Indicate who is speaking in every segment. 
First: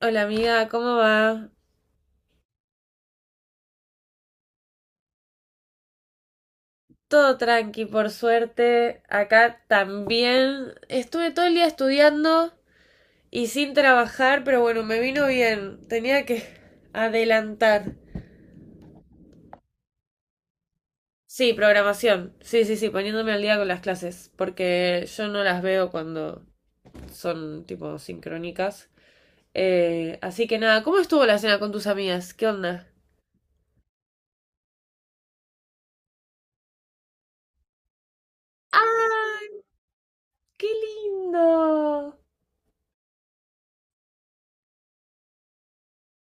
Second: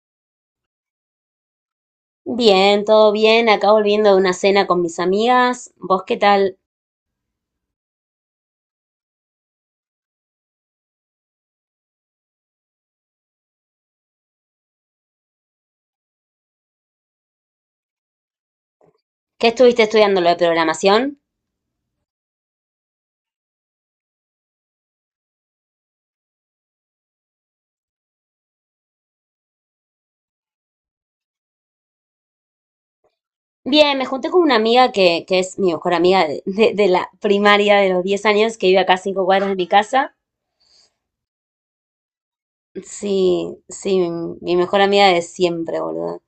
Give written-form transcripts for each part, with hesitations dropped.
Speaker 1: Hola amiga, ¿cómo va?
Speaker 2: Bien, todo bien. Acá volviendo de una cena con mis amigas. ¿Vos qué tal?
Speaker 1: Todo tranqui, por suerte. Acá también. Estuve todo el día estudiando y sin trabajar, pero bueno, me vino bien. Tenía que adelantar.
Speaker 2: ¿Qué estuviste estudiando lo de programación?
Speaker 1: Sí, programación. Sí, sí, sí, poniéndome al día con las clases, porque yo no las veo cuando son tipo sincrónicas. Así que nada, ¿cómo estuvo la cena con tus amigas? ¿Qué onda?
Speaker 2: Bien, me junté con una amiga que es mi mejor amiga de la primaria de los 10 años, que vive acá a cinco
Speaker 1: ¡Ay,
Speaker 2: cuadras de mi casa.
Speaker 1: qué lindo!
Speaker 2: Sí, sí, mi mejor amiga de siempre, boludo.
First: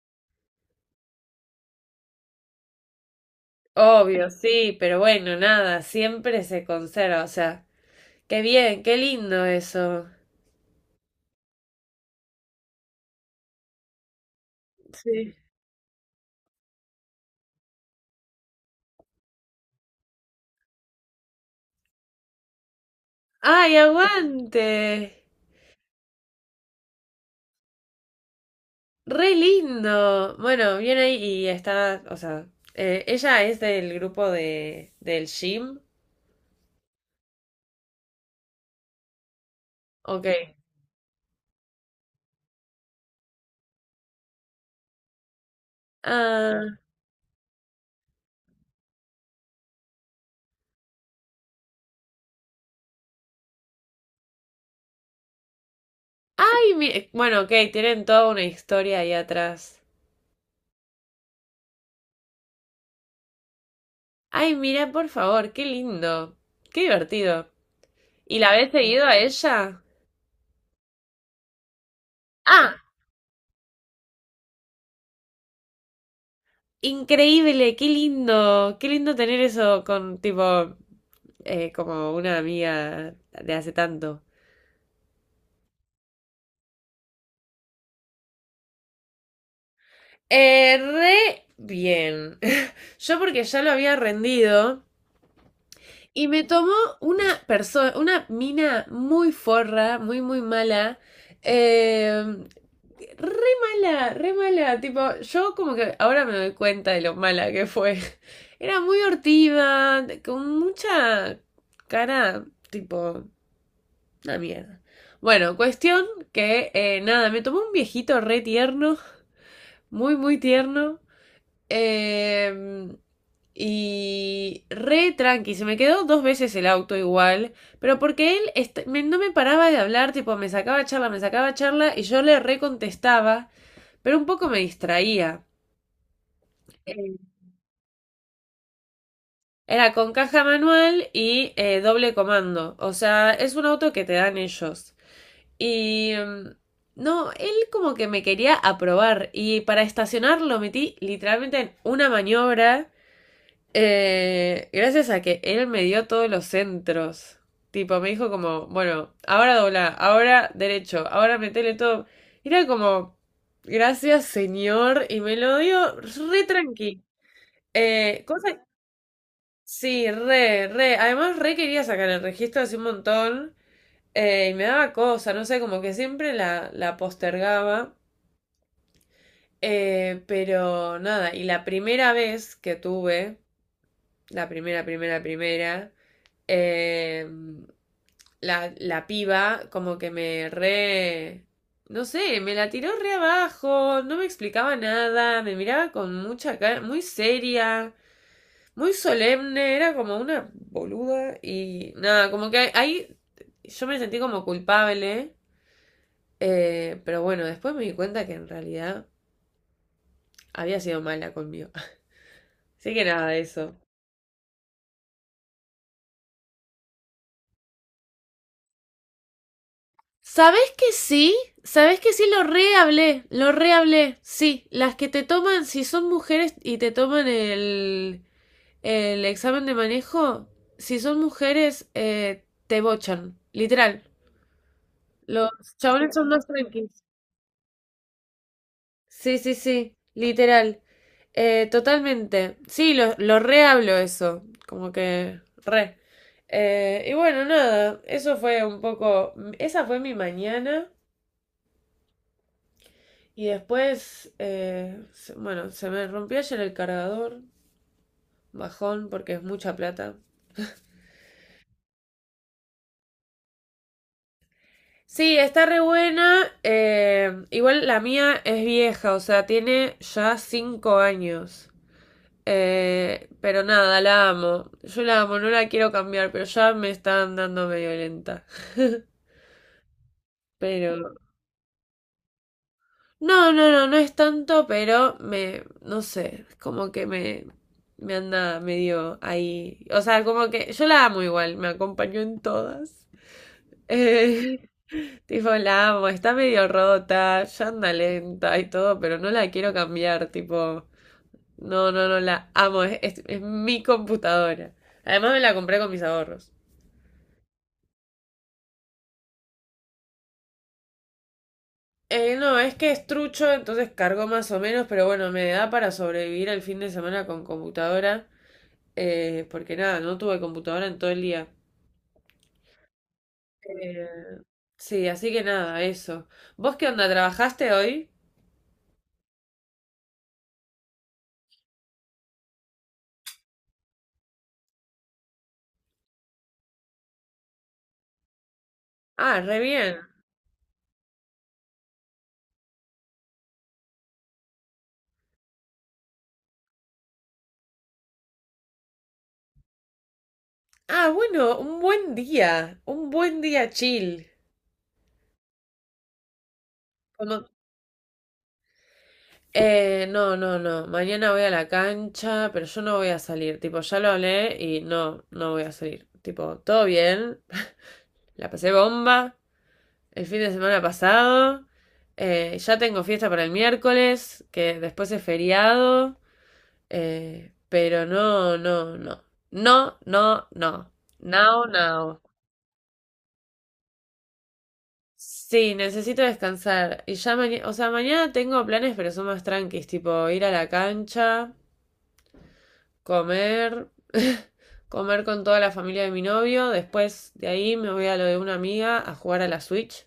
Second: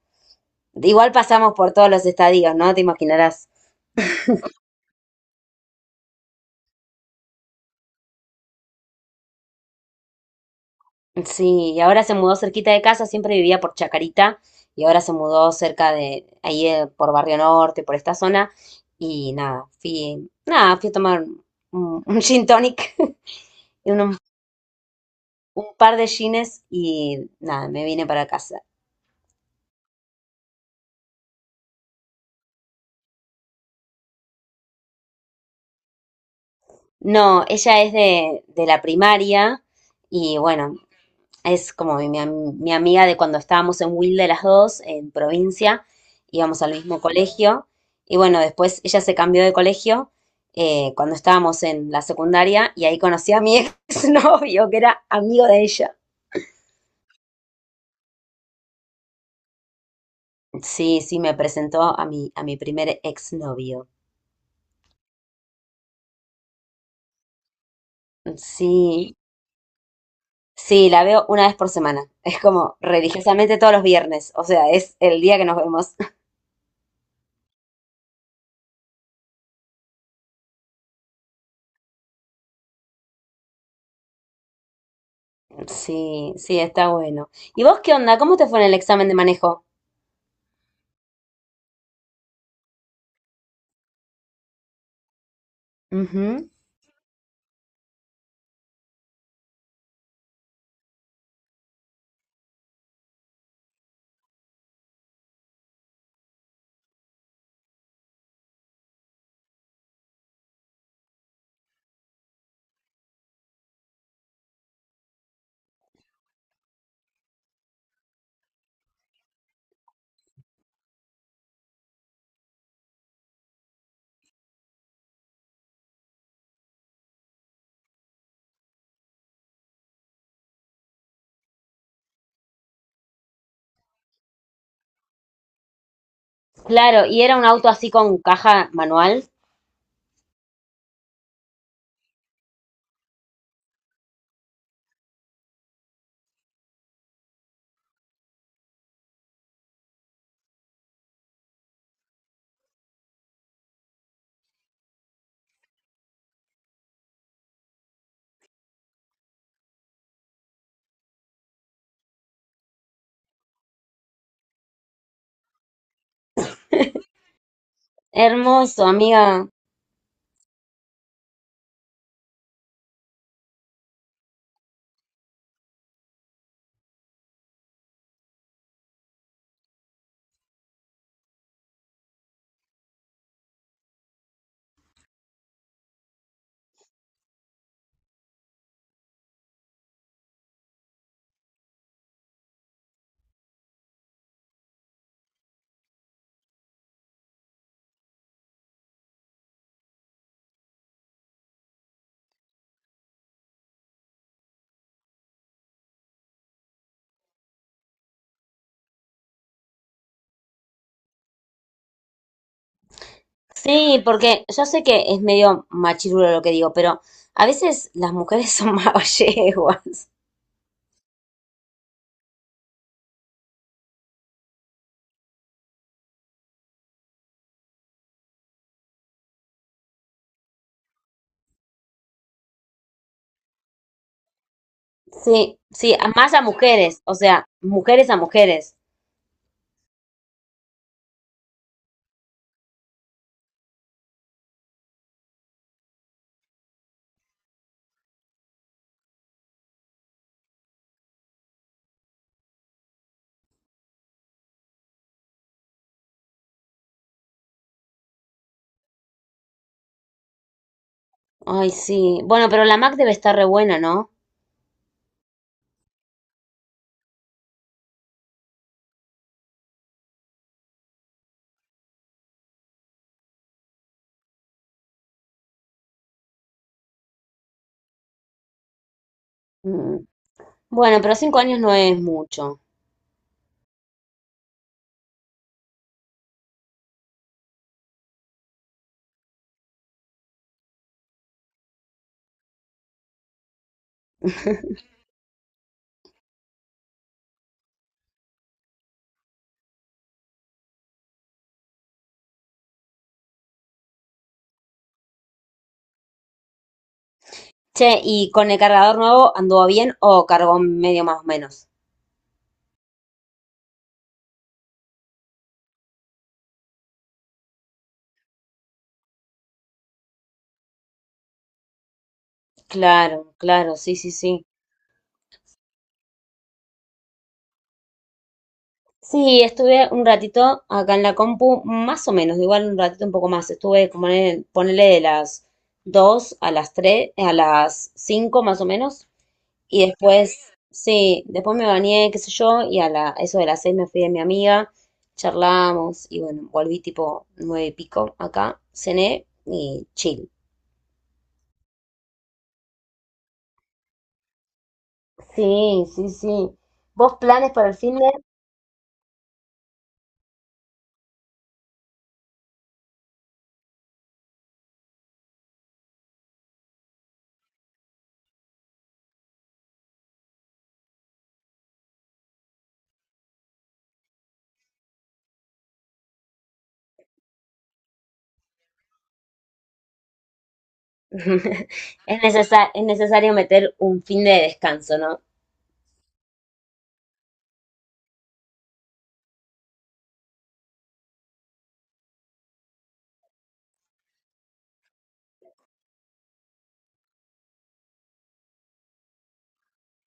Speaker 2: Igual pasamos por todos los estadios, ¿no? Te imaginarás.
Speaker 1: Obvio, sí, pero bueno, nada, siempre se conserva, o sea, qué bien, qué lindo eso.
Speaker 2: Sí, y ahora se mudó cerquita de casa, siempre vivía por Chacarita y ahora se
Speaker 1: Sí.
Speaker 2: mudó cerca de ahí, por Barrio Norte, por esta zona y nada, fui, nada, fui a tomar un, un gin tonic,
Speaker 1: ¡Ay,
Speaker 2: y un,
Speaker 1: aguante!
Speaker 2: un par de gines y nada, me vine para casa.
Speaker 1: ¡Re lindo! Bueno, viene ahí y está, o sea, ella es del grupo del gym,
Speaker 2: No, ella es de la primaria
Speaker 1: ok.
Speaker 2: y bueno, es como mi amiga de cuando estábamos en Wilde las dos, en provincia, íbamos al
Speaker 1: Ah,
Speaker 2: mismo colegio. Y bueno, después ella se cambió de colegio, cuando estábamos en la secundaria y ahí conocí a mi exnovio, que era amigo de ella.
Speaker 1: ay, bueno, ok, tienen toda una historia ahí atrás.
Speaker 2: Sí, sí, me presentó a mi primer exnovio.
Speaker 1: Ay, mira, por favor, qué lindo, qué divertido. ¿Y la habéis seguido
Speaker 2: Sí,
Speaker 1: a ella?
Speaker 2: sí, la veo una vez por semana. Es como
Speaker 1: Ah.
Speaker 2: religiosamente todos los viernes. O sea, es el día que nos vemos.
Speaker 1: Increíble, qué lindo tener eso con tipo como una amiga de hace tanto.
Speaker 2: Sí, sí, está bueno. ¿Y vos qué onda? ¿Cómo te fue en el examen de manejo?
Speaker 1: Re bien. Yo porque ya lo había rendido y me
Speaker 2: Ujú.
Speaker 1: tomó una persona, una mina muy forra, muy mala. eh, re mala, re mala. Tipo, yo como que ahora me doy cuenta de lo mala que fue. Era muy hortiva, con mucha cara, tipo, una mierda. Bueno, cuestión que nada, me tomó un viejito re tierno, muy, muy tierno. eh, y re tranqui, se me quedó dos veces el auto igual, pero porque él no me paraba de hablar, tipo, me sacaba charla y yo le recontestaba, pero un poco me distraía.
Speaker 2: Claro,
Speaker 1: Eh,
Speaker 2: y era un auto así con caja manual.
Speaker 1: Era con caja manual y doble comando, o sea, es un auto que te dan ellos. Y no, él como que me quería aprobar y para estacionar lo metí literalmente en una maniobra, gracias a que él me dio todos los centros. Tipo, me dijo como, bueno, ahora dobla, ahora derecho, ahora metele todo. Era como, gracias señor, y me lo dio re tranqui. Eh, cosa,
Speaker 2: Hermoso, amiga.
Speaker 1: sí, re, re. Además, re quería sacar el registro hace un montón. Y me daba cosa, no sé, como que siempre la postergaba. Pero nada, y la primera vez que tuve, la eh, la piba como que me re... No sé, me la tiró re abajo, no me explicaba nada, me miraba con mucha cara, muy seria, muy solemne, era como una boluda y nada, como que ahí yo me sentí como culpable. Pero bueno, después me di cuenta que en realidad había sido mala conmigo. Así que nada de eso.
Speaker 2: Sí, porque yo sé que es medio machirulo lo que digo, pero a veces las mujeres son más yeguas.
Speaker 1: ¿Sabés que sí? ¿Sabés que sí? Lo rehablé, lo rehablé. Sí, las que te toman, si son mujeres y te toman el examen de manejo, si son mujeres, te bochan, literal. Los
Speaker 2: Sí, sí, a-
Speaker 1: chabones son
Speaker 2: más a
Speaker 1: más tranquilos.
Speaker 2: mujeres, o sea, mujeres a mujeres.
Speaker 1: Sí, sí, sí, literal. Totalmente. Sí, lo re hablo eso. Como que re. Y bueno, nada, eso fue un poco. Esa fue mi mañana. Y después, bueno, se me rompió ayer el cargador. Bajón, porque es mucha plata.
Speaker 2: Ay, sí. Bueno, pero la Mac debe estar re buena, ¿no?
Speaker 1: Sí, está re buena. Igual la mía es vieja, o sea, tiene ya 5 años. Pero nada, la amo. Yo la amo, no la quiero cambiar, pero ya me está dando medio lenta.
Speaker 2: Mm. Bueno,
Speaker 1: Pero...
Speaker 2: pero 5 años no es mucho.
Speaker 1: No, no, no, no es tanto, pero me... No sé, es como que me... Me anda medio ahí. O sea, como que yo la amo igual, me acompañó en todas. Eh, tipo, la amo, está medio rota, ya anda lenta y todo, pero no la quiero cambiar, tipo... No, no, no, la amo, es mi computadora. Además me la compré con mis ahorros.
Speaker 2: Che, ¿y con el cargador nuevo anduvo bien o cargó medio más o menos?
Speaker 1: No, es que es trucho, entonces cargó más o menos, pero bueno, me da para sobrevivir el fin de semana con computadora, porque nada, no tuve computadora en todo el día.
Speaker 2: Claro, claro, sí,
Speaker 1: Eh,
Speaker 2: sí, sí.
Speaker 1: sí, así que nada, eso. ¿Vos qué onda? ¿Trabajaste hoy?
Speaker 2: Sí, estuve un ratito acá en la compu, más o menos, igual un ratito un poco más. Estuve como ponele de las 2 a las 3, a las 5 más o menos.
Speaker 1: Ah, re
Speaker 2: Y
Speaker 1: bien.
Speaker 2: después, sí, después me bañé, qué sé yo, y a la, eso de las 6 me fui de mi amiga, charlamos y bueno, volví tipo 9 y pico acá, cené y chill.
Speaker 1: Ah, bueno, un buen día chill.
Speaker 2: Sí, sí, sí. ¿Vos
Speaker 1: Como-
Speaker 2: planes para el fin de?
Speaker 1: No, no, no, mañana voy a la cancha, pero yo no voy a salir, tipo, ya lo hablé y no, no voy a salir. Tipo, todo bien, la pasé bomba el fin de semana pasado. Ya tengo fiesta para el miércoles, que después es feriado. Pero no, no, no. No, no, no. Now, now.
Speaker 2: Es necesario meter un fin de descanso, ¿no?
Speaker 1: Sí, necesito descansar. Y ya mañana, o sea, mañana tengo planes, pero son más tranquis, tipo ir a la cancha, comer, comer con toda la familia de mi novio. Después de ahí me voy a lo de una amiga a jugar a la Switch.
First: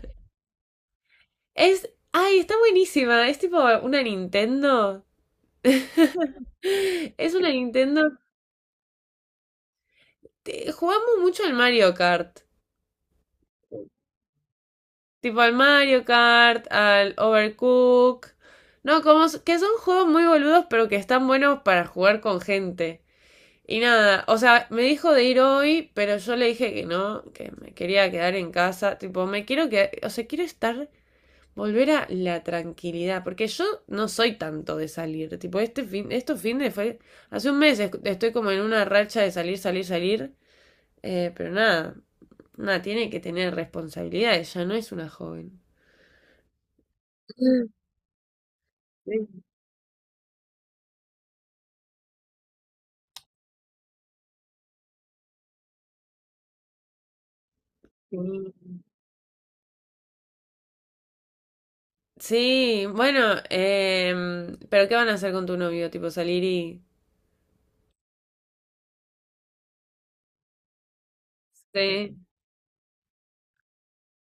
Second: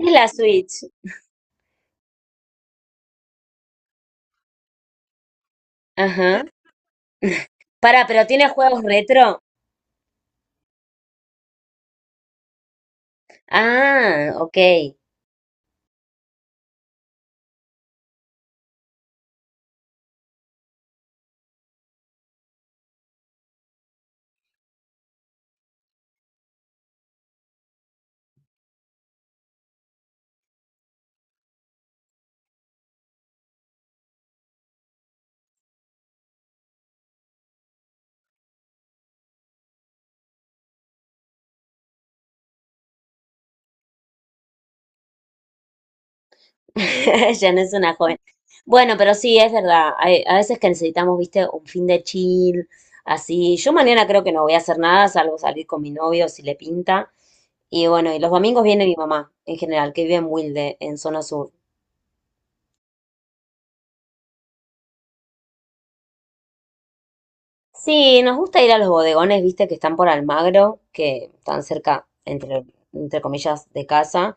Speaker 2: Es la Switch.
Speaker 1: Es, ay, está buenísima. Es tipo una Nintendo.
Speaker 2: Ajá.
Speaker 1: Es una
Speaker 2: Para,
Speaker 1: Nintendo.
Speaker 2: pero tiene juegos retro.
Speaker 1: Jugamos mucho al Mario Kart.
Speaker 2: Ah, ok.
Speaker 1: Tipo al Mario Kart, al Overcook. No, como que son juegos muy boludos, pero que están buenos para jugar con gente. Y nada, o sea, me dijo de ir hoy, pero yo le dije que no, que me quería quedar en casa. Tipo, me quiero quedar, o sea, quiero estar, volver a la tranquilidad, porque yo no soy tanto de salir. Tipo, este fin, estos fines fue, hace un mes estoy como en una racha de salir, salir, salir. Pero nada, nada, tiene que tener responsabilidades, ya no es una joven.
Speaker 2: Ya no es una joven. Bueno, pero sí,
Speaker 1: Sí,
Speaker 2: es verdad. A veces que necesitamos, viste, un fin de chill, así. Yo mañana creo que no voy a hacer nada, salvo salir con mi novio si le pinta. Y bueno, y los domingos viene mi mamá, en general, que vive en Wilde, en zona sur.
Speaker 1: sí, bueno, pero ¿qué van a hacer con tu novio? Tipo salir y...
Speaker 2: Sí, nos gusta ir a los bodegones, viste, que están por Almagro, que están cerca,
Speaker 1: Sí.
Speaker 2: entre, entre comillas, de casa.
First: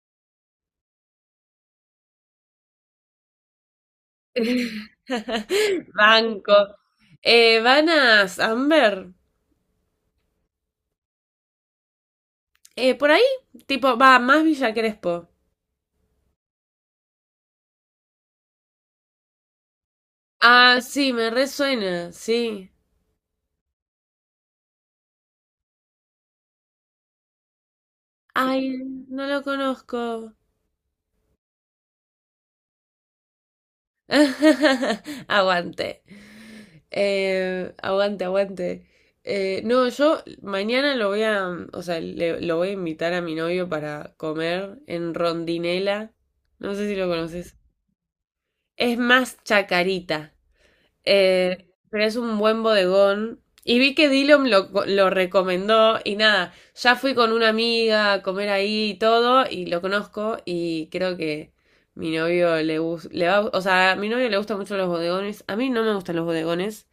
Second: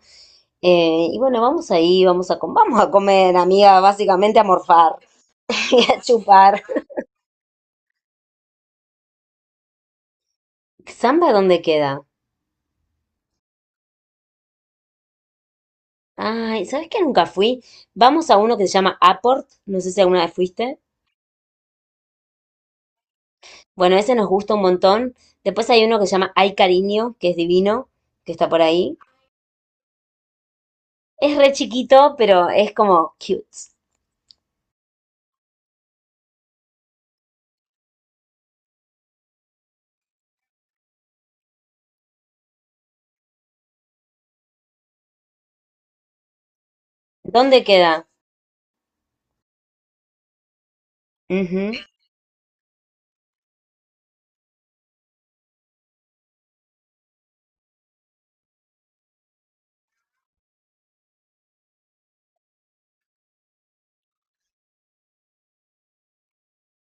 Speaker 2: Y bueno, vamos ahí, vamos a comer, amiga, básicamente a morfar y a
Speaker 1: Banco.
Speaker 2: chupar.
Speaker 1: Van a Amber.
Speaker 2: ¿Samba dónde queda?
Speaker 1: Por ahí, tipo, va, más Villa Crespo.
Speaker 2: Ay, ¿sabes que nunca fui? Vamos a uno que se llama Aport, no sé si alguna vez
Speaker 1: Ah,
Speaker 2: fuiste.
Speaker 1: sí, me resuena, sí.
Speaker 2: Bueno, ese nos gusta un montón. Después hay uno que se llama Ay Cariño, que es divino, que está por
Speaker 1: Ay,
Speaker 2: ahí.
Speaker 1: no lo conozco.
Speaker 2: Es re chiquito, pero es como cute.
Speaker 1: Aguante. Aguante, aguante. No, yo mañana lo voy a, o sea, lo voy a invitar a mi novio para comer en Rondinela. No sé si lo conoces.
Speaker 2: ¿Dónde queda?
Speaker 1: Es más chacarita.
Speaker 2: Ujú.
Speaker 1: Pero es un buen bodegón. Y vi que Dillom lo recomendó y nada, ya fui con una amiga a comer ahí y todo y lo conozco y creo que mi novio le gusta, le va, o sea, a mi novio le gustan mucho los bodegones, a mí no me gustan los bodegones,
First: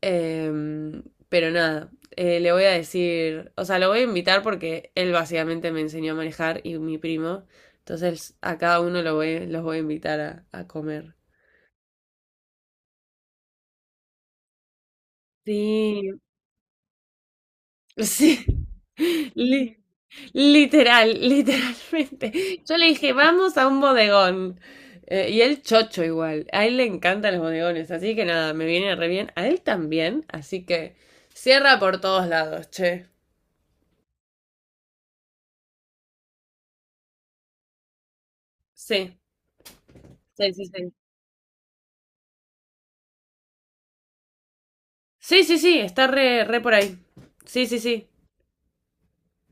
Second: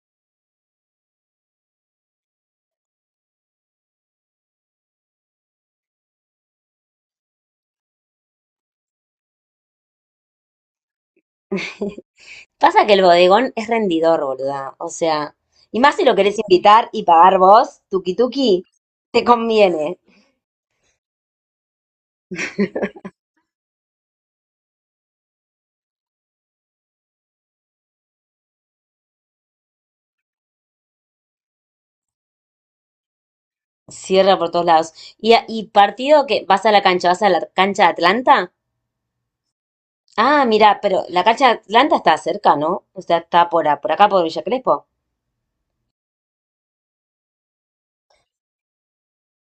Speaker 1: em, pero nada, le voy a decir, o sea, lo voy a invitar porque él básicamente me enseñó a manejar y mi primo, entonces a cada uno lo voy, los voy a invitar a comer.
Speaker 2: Pasa que el bodegón es rendidor, boluda. O sea, y más
Speaker 1: Sí,
Speaker 2: si lo querés invitar y pagar vos, tuki
Speaker 1: sí,
Speaker 2: tuki, te
Speaker 1: li-
Speaker 2: conviene.
Speaker 1: literal, literalmente. Yo le dije, vamos a un bodegón. Y él chocho igual. A él le encantan los bodegones, así que nada, me viene re bien. A él también, así que cierra por todos lados, che.
Speaker 2: Cierra por todos lados. Y, a- y partido que vas a la cancha, vas a la cancha de Atlanta.
Speaker 1: Sí,
Speaker 2: Ah,
Speaker 1: sí, sí,
Speaker 2: mira,
Speaker 1: sí.
Speaker 2: pero la cancha de Atlanta está cerca, ¿no? O sea, está por acá, por Villa Crespo.
Speaker 1: Sí, sí, sí, está re, re por ahí. Sí, sí, sí.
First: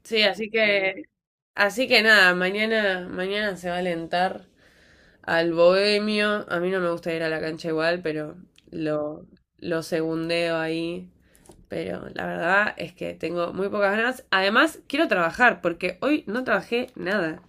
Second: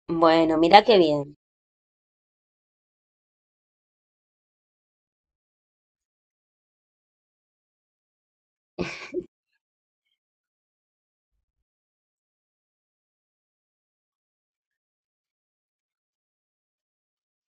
Speaker 1: Sí,
Speaker 2: Bueno, mira qué bien.
Speaker 1: así que nada, mañana, mañana se va a alentar. Al Bohemio, a mí no me gusta ir a la cancha igual, pero lo, lo segundeo ahí. Pero la verdad es que tengo muy pocas ganas. Además, quiero trabajar, porque hoy no trabajé nada.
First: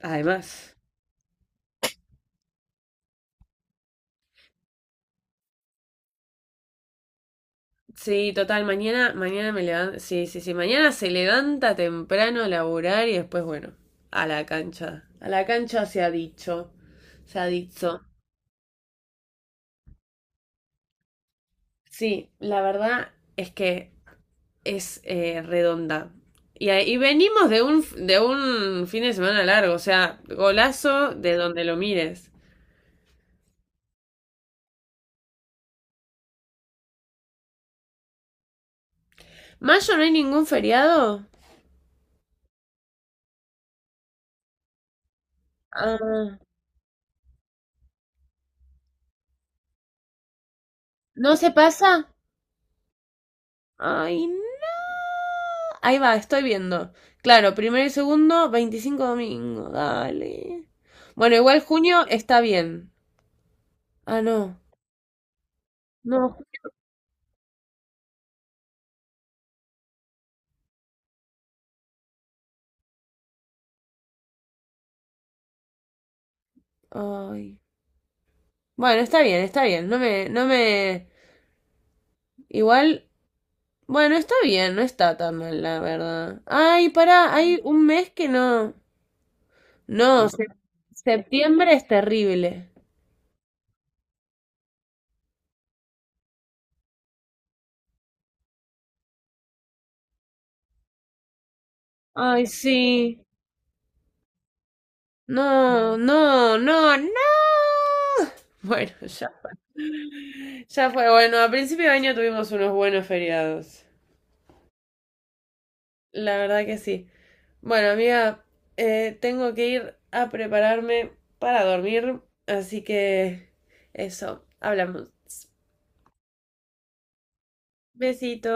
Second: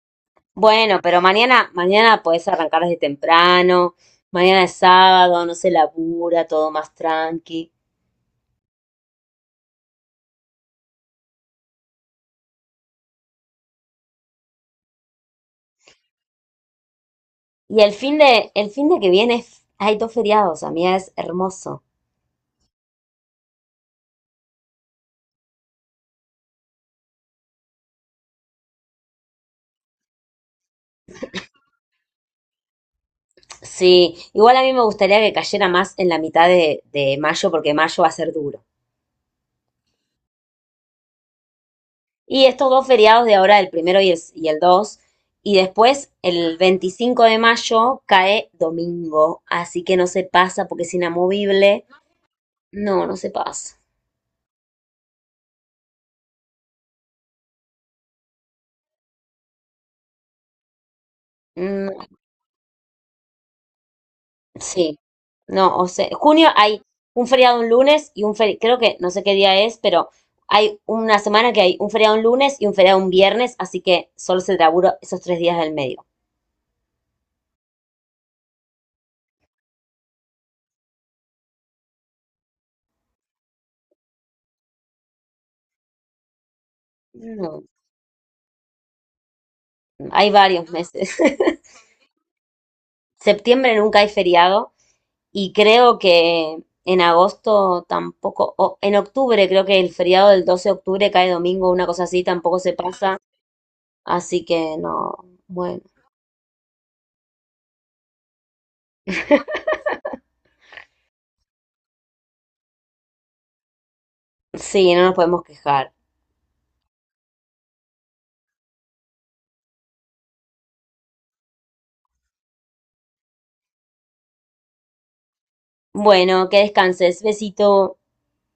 Speaker 1: Además.
Speaker 2: Bueno, pero mañana, mañana podés arrancar desde temprano. Mañana es sábado, no se labura, todo más tranqui.
Speaker 1: Sí, total, mañana, mañana me levanto. Sí, sí, sí. Mañana se levanta temprano a laburar y después, bueno, a la cancha. A la cancha se ha dicho. Se ha
Speaker 2: Y el
Speaker 1: dicho.
Speaker 2: fin de, el fin de que viene es- hay dos feriados, amiga, es hermoso.
Speaker 1: Sí, la verdad es que es redonda. Y venimos de un, fin de semana largo, o sea, golazo de donde lo mires.
Speaker 2: Sí, igual a mí me gustaría que cayera más en la mitad de mayo, porque mayo va a ser duro.
Speaker 1: ¿Mayo no hay ningún feriado?
Speaker 2: Y estos dos feriados de ahora, el primero y el dos, y después
Speaker 1: Ah,
Speaker 2: el 25 de mayo cae domingo, así que no se pasa porque es
Speaker 1: ¿no se
Speaker 2: inamovible.
Speaker 1: pasa?
Speaker 2: No, no se pasa.
Speaker 1: Ay, no. Ahí va, estoy viendo. Claro, primero y segundo, 25 domingo, dale. Bueno, igual
Speaker 2: Mm,
Speaker 1: junio está bien. Ah, no.
Speaker 2: sí, no, o sea,
Speaker 1: No.
Speaker 2: junio hay un feriado un lunes y un feriado, creo que no sé qué día es, pero hay una semana que hay un feriado un lunes y un feriado un viernes, así que solo se labura esos 3 días del medio.
Speaker 1: Ay. Bueno, está bien, está bien. No me, no me. Igual bueno, está bien, no está tan mal, la verdad. Ay, pará, hay
Speaker 2: No,
Speaker 1: un mes que no. No,
Speaker 2: hay varios meses.
Speaker 1: septiembre es terrible.
Speaker 2: Septiembre nunca hay feriado. Y creo que en agosto tampoco, o en octubre, creo que el feriado del 12 de octubre cae domingo, una cosa así,
Speaker 1: Ay,
Speaker 2: tampoco se pasa.
Speaker 1: sí.
Speaker 2: Así que no, bueno,
Speaker 1: No, no, no, no. Bueno, ya. Ya fue. Bueno, a principio de año tuvimos unos buenos feriados.
Speaker 2: sí, no nos podemos quejar.
Speaker 1: La verdad que sí. Bueno, amiga, tengo que ir a prepararme para dormir. Así que eso, hablamos.
Speaker 2: Bueno, que descanses. Besito.
Speaker 1: Besito.